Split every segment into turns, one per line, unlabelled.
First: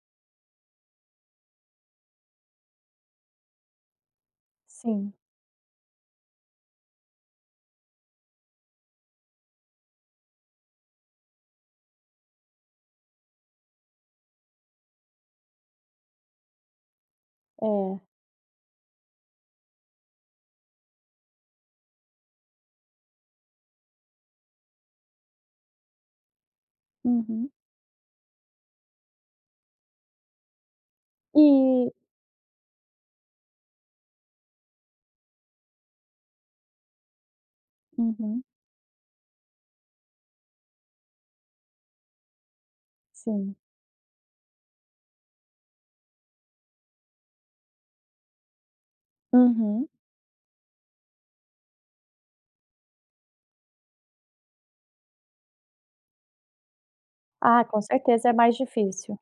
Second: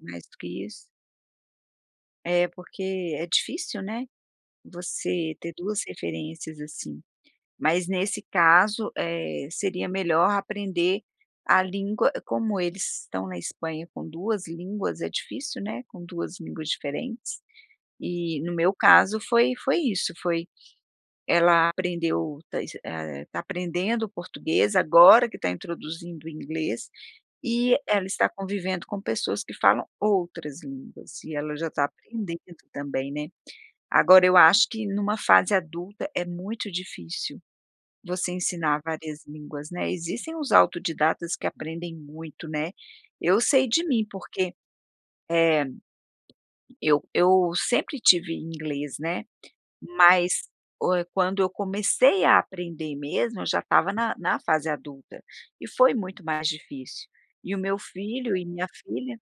Mais do que isso é porque é difícil, né,
Sim.
você ter 2 referências assim. Mas nesse caso, eh, seria melhor aprender a língua como eles estão na Espanha com 2 línguas, é difícil, né, com 2 línguas diferentes.
É.
E, no meu caso, foi foi isso, foi ela aprendeu tá iss eh, tá aprendendo português, agora que está introduzindo o inglês
Uhum.
e ela está convivendo com pessoas que falam outras línguas, e ela já está
E
aprendendo também, né. Agora eu acho que em uma fase adulta é muito difícil você
Uhum.
ensinar várias línguas, né, existem os autodidatas que aprendem muito, né. Eu
Sim.
sei de mim, porque, eh, eu eu sempre tive inglês, né,
Uhum.
mas o eh, quando eu comecei a aprender mesmo, eu já estava na na fase adulta e foi muito mais difícil. E o
Ah,
meu
com certeza é
filho e
mais
minha
difícil.
filha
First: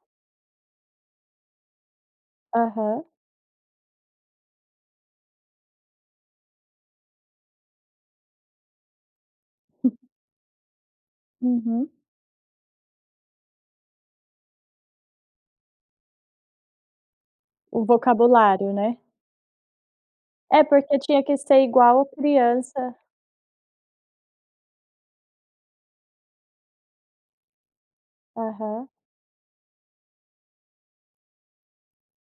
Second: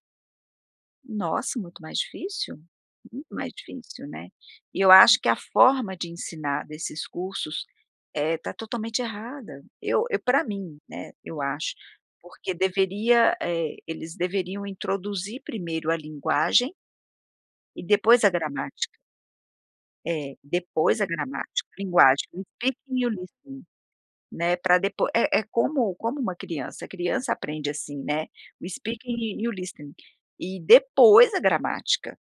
Nossa, muito mais difícil.
Aham.
Muito mais difícil, né. E eu acho que a forma de ensinar desses cursos, eh, está totalmente errada. Eu eu para mim, né, eu acho.
Uhum.
Porque deveria, eh, eles deveriam introduzir primeiro a linguagem e
O
depois a
vocabulário,
gramática.
né.
Eh,
É, porque
depois a
tinha que ser
gramática,
igual
linguagem, o
criança
speaking e o listening, né, para depois é é como como uma criança, a criança aprende assim, né, o
Aham.
speaking e o listening e depois a gramática.